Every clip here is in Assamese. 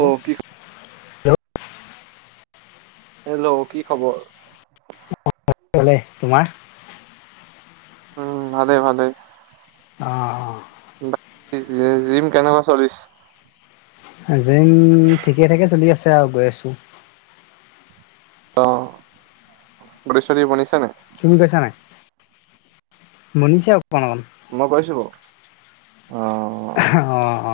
অ কি হেল্ল'! কি খবৰ? হ'লে, তোমাৰ? উম, ভালে ভালে। অ', অ'। বাকী জিম কেনেকুৱা চলিছে? জিম ঠিকে-থাকে চলি আছে আৰু, গৈ আছোঁ। অ', গুৰেশ্বৰী বনিছে নে? তুমি গৈছা নে নাই? মনীষেও মই গৈছো বাৰু। অ অ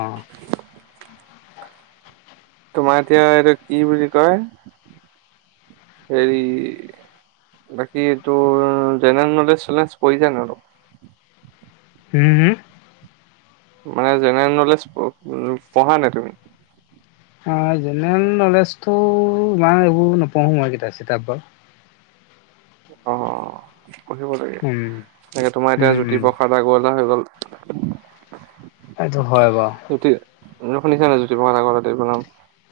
তোমাৰ এতিয়া এইটো কি বুলি কয়, হেৰি। বাকী এইটো জেনেৰেল নলেজ চলেজ পঢ়িছা নাই অলপ হুমম, হুমম। মানে, জেনেৰেল নলেজ পঢ়া নাই, তুমি? অ', জেনেৰেল নলেজতটো, ইমান এইবোৰ নপঢ়োঁ মই। কিতাপ-চিতাপ, বৰ অ', পঢ়িব লাগে। উম এনেকে, তোমাৰ এতিয়া, উম উম জ্যোতিপ্ৰসাদ আগৰৱালা হৈ গ'ল। এইটো হয়, বাৰু। [inaudible] শুনিছা নে, জ্যোতিপ্ৰসাদ আগৰৱালা দেৱৰ নাম?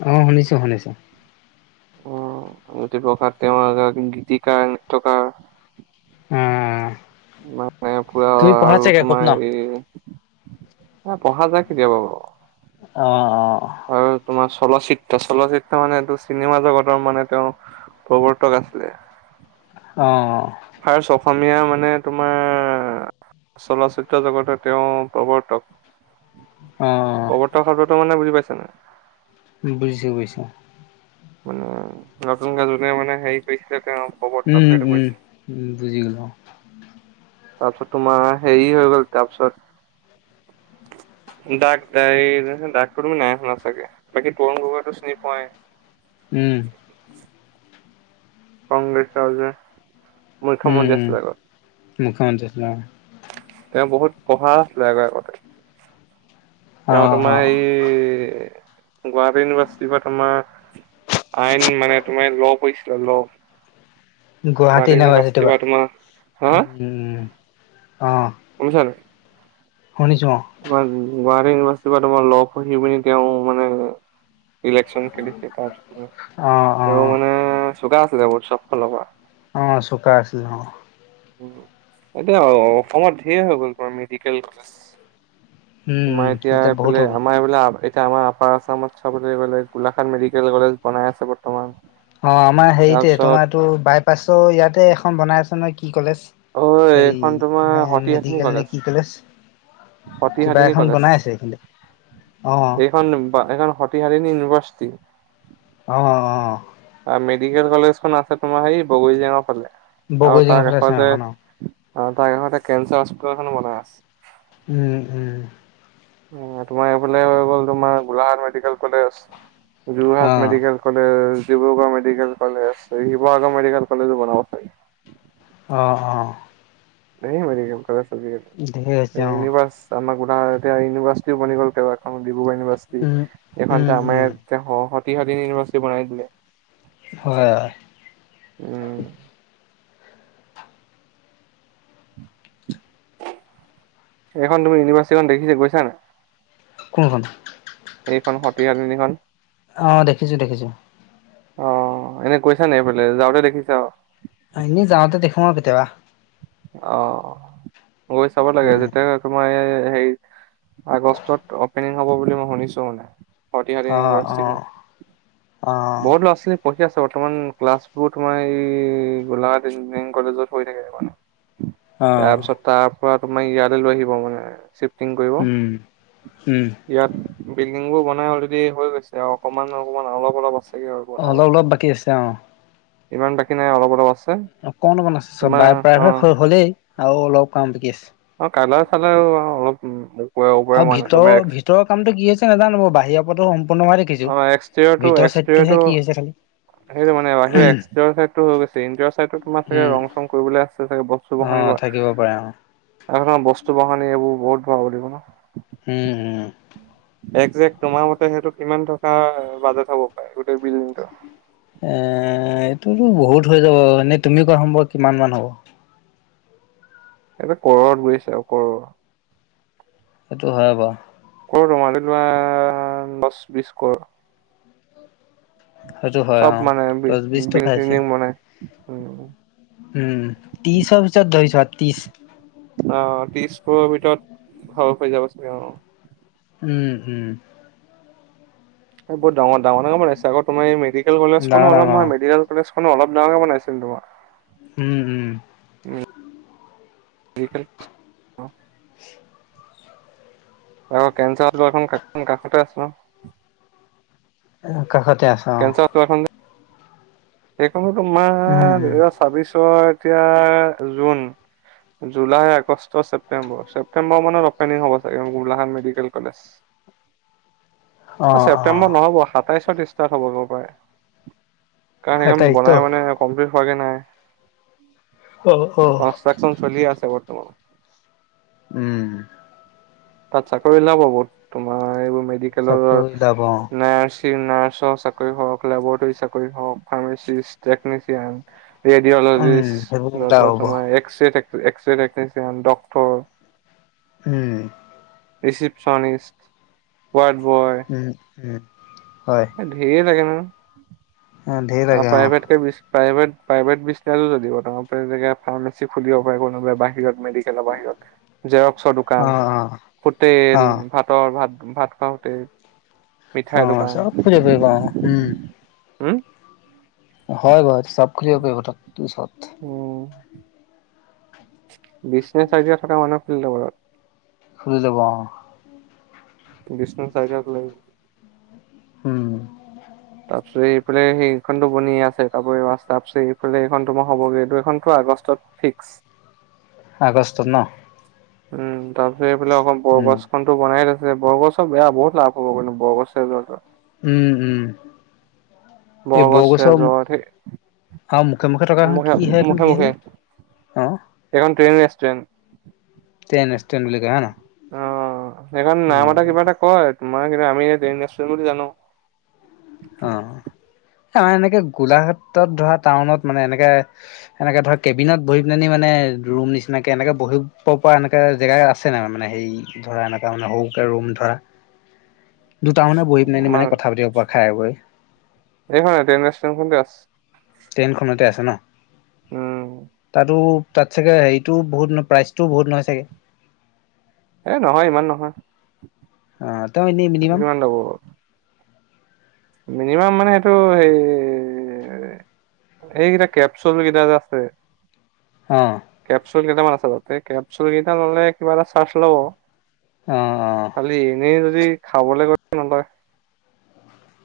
অহ, শুনিছোঁ শুনিছোঁ। অ', জ্যোতিপ্ৰসাদ তেওঁ এগৰাকী গীতিকাৰ, নাট্যকাৰ। উম, পুৰা তুমি পঢ়া আৰু চাগে খুব ন? অ', পঢ়া যায় কেতিয়াবা। অ'। আৰু তোমাৰ চলচ্চিত্ৰ, চলচ্চিত্ৰ মানে এইটো চিনেমা জগতৰ। মানে তেওঁ প্ৰৱৰ্তক আছিলে। অ। ফাৰ্চ অসমীয়া, মানে তোমাৰ চলচ্চিত্ৰ জগতত, তেওঁ প্ৰৱৰ্তক। অ প্ৰবৰ্তক শব্দটো, মানে বুজি পাইছা নাই? বুজিছো, বুজিছো। মানে, নতুন কৰে যোনে মানে হেৰি কৰিছিলে, তেওঁ। প্ৰৱৰ্তক উম, সেইটো উম, কৰিছে। উম, বুজি গ'লো অ তাৰপিছত, তোমাৰ, হেৰি হৈ গ'ল তাৰপিছত ডাক দাই, ডাকটো তুমি নাই শুনা, চাগে। বাকী, তৰুণ গগৈ চিনি তো পোৱাই? উম কংগ্ৰেছৰ, যে মুখ্যমন্ত্ৰী আছিলে, আগত। মন্ত্ৰী আছিলে অ তেওঁ বহুত পঢ়া আছিলে আগই আগতে। অ তেওঁ, অ তোমাৰ, অ'। সেই গুৱাহাটী ইউনিভাৰ্চিটিৰ পৰা, তোমাৰ আইন, মানে তোমাৰ, ল পঢ়িছিলোঁ, ল। গুৱাহাটী ইউনিভাৰ্চিটিৰ পৰা, তোমাৰ হা উম উম অঁ গম পাইছা নাই শুনিছো তোমাৰ, গুৱাহাটী ইউনিভাৰ্চিটিৰ পৰা, তোমাৰ ল পঢ়ি-পিনি, তেওঁ, মানে ইলেকচন খেলিছে তাৰপিছত, অঁ অঁ অঁ তেওঁ মানে চোকা আছিলে বহুত সব ফালৰ পৰা। অ চোকা আছিল অ এতিয়া, অসমত, ঢেৰ হৈ গ'ল, তোমাৰ মেডিকেল কলেজ। উম তোমাৰ, এতিয়া, বহুত এইফালে, হৈ গ'ল আমাৰ [unintelligible] আমাৰ আপাৰ আচামত, চবলে গ'লে, গোলাঘাট মেডিকেল কলেজ বনাই আছে, বৰ্তমান। অ আমাৰ হেৰিতে তাৰপিছত তোমাৰটো বাইপাছো ইয়াতে এখন বনাই আছ নহয় কি কলেজ অ এইখন তোমাৰ হেৰি মেডিকেল নে কি কলেজ কিবা সতিহাদিনী এখন কলেজ বনাই আছে এইখিনিতে অঁ এইখন বা এইখন সতিহাদিনী [unintelligible] অঁ অঁ অ মেডিকেল কলেজ খন আছে তোমাৰ সেই বগৰী জেঙৰ ফালে। আৰু বগৈ তাৰ জেঙা ফালে আছে কাষতে এখন অ অ তা একেদখতে কেঞ্চাৰ হস্পিতলখনো বনাই আছ উম উম। তোমাৰ এইফালে হৈ গ'ল তোমাৰ গোলাঘাট মেডিকেল কলেজ। যোৰহাট অঁ medical college Dibrugarh medical college, Sivasagar medical কলেজো বনাব চাগে। অ অ। ধেই মেডিকেল কলেজ হৈছে আজিকালি অঁ ইউনিভাৰ্ছ আমাক উ বা এতিয়া ইউনিভাৰ্চিটিও বনি গ'ল কেইবাখন ডিব্ৰুগড় ইউনিভাৰ্চিটি, উম এইখন উম উম আমাৰ এতিয়া হ সত তিহাদিন ইউনিভাৰ্চিটি বনাই দিলে। হয়। উম, এইখন তুমি ইউনিভাৰ্চিটিখন দেখিছে গৈছা নাই? কোনখন? এইখন সতিয়া তিনিখন আ দেখিছো দেখিছো। অ এনে কৈছা নে এইফালে যাওঁতে দেখিছা অ। এনেই যাওঁতে দেখো অ কেতিয়াবা। অ গৈ চাব লাগে উম যেতিয়া তোমাৰ এ সেই আগষ্টত অপেনিং হ'ব বুলি মই শুনিছো মানে। সতিহাধিনী অ অ ইউনিভাৰ্চিটিখন, অ বহুত ল'ৰা-ছোৱালী পঢ় ঠিক আছে বৰ্তমান ক্লাছবোৰ তোমাৰ এই গোলাঘাট ইঞ্জিনিয়াৰিং কলেজত হৈ থাকে। অ তাৰপিছত তাৰ পৰা তোমাৰ ইয়ালৈ লৈ আহিব মানে [inaudible] পিং উম উম বোৰ বনাই অলৰে হৈ গৈছে অকনমান - অকণমান অলপ- অলপ আছে। অ' অলপ - অলপ বাকী আছে অ'। ইমান বাকী নাই অলপ- অলপ আছে। অকণ- অকমান আছে চব তোমাৰ অ প্ৰায়ভাগ হলেই আৰু অলপ কাম বিকি আছে। অ কালাৰ- চালাৰ অলপ উ অ' ভিতৰৰ - ভিতৰৰ কামটো কি আছে নাজানো বাহিৰৰ পৰা সম্প দেখিছো! এক্সটেৰিয়ৰটো ভিতৰ এক্সটেৰিয়ৰটো চাইটটোহে কি হৈছে খালি। সেইটো মানে বাহিৰ হৈ গৈছে ইডৰ চাইতো তোমাৰে ৰং চং কৰিব আছোগে বস্তু বখ [inaudible] নাথাকিব পাৰে আৰু। এখন বস্তু বখানী এইব বহুত ভাল লিব নো [inaudible] উম উম। একজেক্ট তোমাৰ মতে সেইটো কিমান টকা বাজেট হ'ব পাৰে গোটেই বিল্ডিংটো? এ' এইটোতো বহুত হৈ যাব এনেই তুমি কোৱা চোন কিমান মান হ'ব। এয়া কৰৰত গৈছে আৰু কৰৰ। এইটো হয় বা। কৰ ৰমালি লোৱা দহ বিশ কৰ [inaudible] সেইটো হয় চব অ মানে দহ বিশটো বি খাইছে চং মান উ [inaudible] উম, ত্ৰিছৰ পিছৰত ধৰি ছোৱা ত্ৰিশ। আহ ত্ৰিছকৰ ভিতৰত ঘৰ হৈ যাব চাগে অ' উম উম। বহুতাঙৰ ডাঙৰ বনাইছে আকৌ তোমাৰ মেডিকেল ডাঙৰ কলেজখনো অলপ নহয় ডাঙৰ মেডিকেল কলেজ অলপ ডাঙৰ কে বনাইছেনি তোমাৰ। উম -উম [inaudible] [inaudible] আকৌ কেঞ্চাৰ খন কাষতে আছ ন' কাষতে আছা অ' এইখনো উম তোমাৰ উম দুহেজাৰ ছাব্বিশৰ এতিয়া June. July August September September মানত অপেনিং হ'ব চাগে গোলাঘাট মেডিকেল কলেজ। অ অ ছেপ্তেম্বৰত নহ'ব সাতাইশত ষ্টাৰ্ট হ'বহৈ পাৰে। কাৰণ সেইখন সেটাইতো বনাই বনাই মানে কমপ্লিট হোৱা গে নাই। অ অ কনষ্ট্ৰাকচন চলি আছে বৰ্তমান। উম। তাত চাকৰি ওলাব বহুত তোমাৰ এইবোৰ মেডিকেলৰ চকু ওলাব নাৰ্ছ। নাৰ্ছৰ চাকৰি হওক লেবৰেটৰী চাকৰি হওক ফাৰ্মাচিষ্ট টেকনিচিয়ান। উম সেইবোৰ ৰেডিঅ'লজিষ্ট তাৰপিছত ওলাব তোমাৰ এক্সৰে থাক। X ray technician doctor. উম। Receptionist ward boy. উম উম হয় এ ঢেৰ লাগে নহয়। অ' ধেৰ লাগে অ' প্ৰাইভেট প্ৰাইভেট বিজনেছও চলিব ফাৰ্মাচী খুলিব পাৰে কোনোবাই বাহিৰত। মেডিকেলৰ বাহিৰত জেৰক্সৰ অ দোকান অ হোটেল অ ভাতৰ ভাত। ভাত খাওঁতে অ চব ফালে ঘূৰিব পাওঁ উম হা হয় বাৰু চাব খুলিব পাৰিব তাত পিছত অ বিজনেছ আইডিয়া থকা মানুহ খিলড ঘৰত খুলি লাব ট্ৰেডিশনেল চাইকেল প ল হম তাৰপিছত এইফালে সেইখনতো বনিয়ে আছে তাৰোৰি তাৰ পিছত এইফালে এইখন তো মই হ'বগৈ এইটো এইখনতো আগষ্টত ফিক্স আগষ্টত ন উম তাৰ পিছত এইফালে অক উম বৰবছখননতো বনাই আছে বৰগছৰ বেয়া বহুত লাভ হব কিন্তু বৰগছছে যটো উম উম এই বৰগছ বগচ ৰেজৰ্ট আৰু মুখে মুখে থকা এখন কিহেখন কি হ'লে অঁ এখন তেনষ্টোৰেন্ত টেন ষ্টেন বুলি কাে না সখন নাম এটা কিবা এটা কয় তোমাৰ কিন্ত আমি এতিয়া তেনৃষ্টোৰেন্ত বুলি জানো অ আমাৰ এনেকে গোলাঘাটত ধৰা টাউনত মানে এনেকে এনেকে ধৰা কেবিনত বহি পেলনিি মানে ৰুম নিচিনাকে এনেকে বহিব পৰা এনেককা জেগ আছে নাই মানে হেৰি ধৰা এনেকা মানে সৰুকে ৰুম ধৰা [inaudible] দুটা মানে বহি পিনে এনে মানে মান কথা পাতিব পৰা। খাই বৈ এইখনে ট্ৰেন ষ্টেন খন আছ ট্ৰেইনখনতে আছে ন? উম তাতো তাত চাগে হেৰিটোও বহুত নহয় প্ৰাইজটোও বহুত নহয় চাগে। এ নহয় ইমান নহয়। অ, তেওঁ এনেই মিনিমাম [unintelligible] মিনিমাম মানে সেইটো হে এইকেইটা কেপচুল কেইটা যে আছে অ' কেপচুল কেইটামান আছে তাতে কেপচুল কেইটা ল'লে কিবা এটা চাৰ্জ ল'ব। অ অ খালি এনেই যদি খাবলৈ কৈছে নলয়।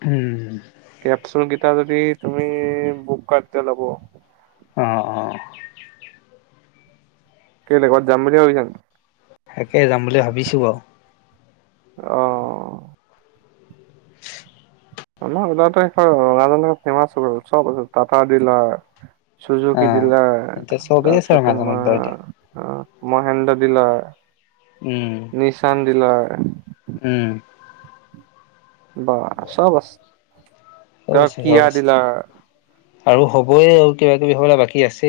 উম। কেপচুল কেইটা যদি তুমি বুক কৰা তে ল'ব অ', অ', কেলে কবাত যাম বুলি ভাবিছানি? তাকে যাম বুলি ভাবিছোঁ বাৰু অ', অ', আমাৰ [unintelligible] ফেমাচ চব আছে টাটা ডিলাৰ অ চুজুকি দিলাৰ এতিয়া চবেই আছে তাৰপিছত ৰঙাজানত তোমাৰ বাৰু এতিয়া অ মহেন্দ্ৰ দিলাৰ উম। [unintelligible] উম। বা চব আছে। ক চব আছে চব কিয় আছে দিলা [unintelligible] আৰু হবই আৰু কিবা কিবি হ'বলৈ বাকী আছে।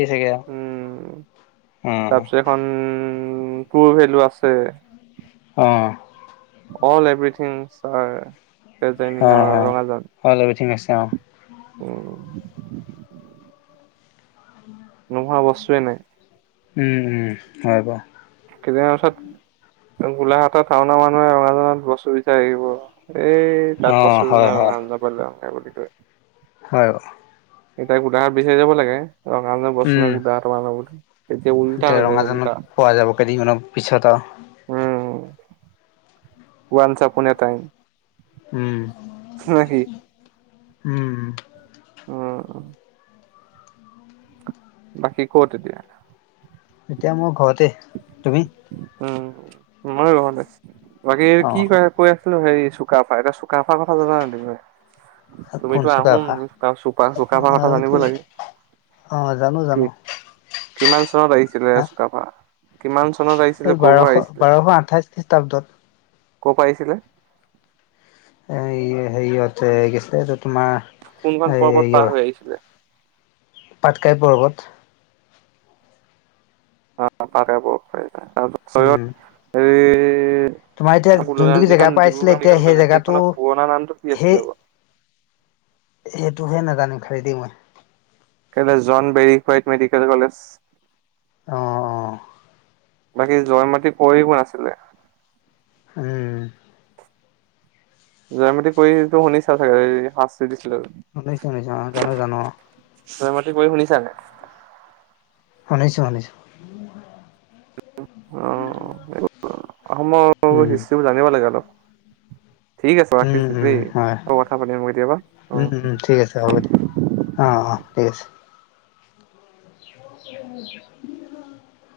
উম, তাৰপিছত এখন উম, পুৰ ভেলু আছে। অহ। All everything sir. অ, অ, অল এভিথিং আছে অ, ' উম। নোহোৱা বস্তুৱে নাই। উম, উম, হয়, বাৰু কেইদিনমানৰ পিছত গোলাঘাটৰ টাউনৰ মানুহে ৰঙাজানত বস্তু বিচাই আহিব। এই অ তাত বস্তু হয় নাই। হয় ৰঙাজানৰ পৰা লৈ আহোঁ গে বুলি কয় হয়। এতিয়া গোলাঘাট বিচাৰি যাব লাগে। ৰঙাজানত বস্তু উম নাই গোলাঘাটৰ পৰা আনো বুলি তেতিয়া উল্টা এতিয়া হৈ যাব উল্টা ৰঙাজানত পোৱা যাব কেইদিনমানৰ পিছত আৰু [unintelligible] কোনে পায়। উম নে কি উম উম অহ বাকী ক'ত এতিয়া? এতিয়া মই ঘৰতে তুমি? উম মই ৰুমতে বাকী অ কি কয় ক আছিলো হে চুকাফা এটা চুকাফাৰ কথা জানা নাই তুমি তুমিতো আহোম কোনচুকাফা চ চুকাফ কথা জানিব লাগে। আহ জানো কি জানো। কিমান চনত আহিছিলে হা চুকাফাৰ কিমান চনত আহিছিলে এই ক'ৰ পৰা বাৰশ আহিছিলে বাৰশ আঠাইশ খ্ৰীষ্টাব্দত। কৰ পৰা আহিছিলে। এ হেৰিয়তে গৈছিলে এইটো তোমাৰ কোনখন পৰ্বত পাৰ হৈ আহিছিলে? হেৰিয়ত পাটকাই পৰ্বত। [unintelligible] তাৰত চ উম এই তোমাৰ এতিয়া যোনটো জেগাৰ যিখন পৰা আহিছিলে ডিব্ৰুগড় এতিয়া মেডিকেল সেই কলেজ জেগাটো সেইখনৰ পুৰণা নামটো কি আছিলে বাৰু, [inaudible] হেটোহে নাজো খালি দেই মই, কে জন বেৰ হোৱাইট মেডিকেল কলেজ। অঁ অঁ, বাকী জয় মতি কুৰি কোন আছিলে। উম, জয় মাতি কুৰিটো শুনিছা চাগে এই শাস্তি দি শুনিছোঁ শুনিছোঁ অ জানো জানো। জয়মতী কুঁৱৰীৰ শুনিছা নে। শুনিছো শুনিছো। অ এইবোৰ উম অসমৰ হিষ্টবোৰ জানিব লাগিব অলপ, ঠিক আছে উম ৰাখিছো উম দেই। হয় আকৌ কথা পাতিম কেতিয়াবা। অ'। উম উম ঠিক আছে হ'ব দিয়া। অ অ ঠিক আছে। উ [inaudible]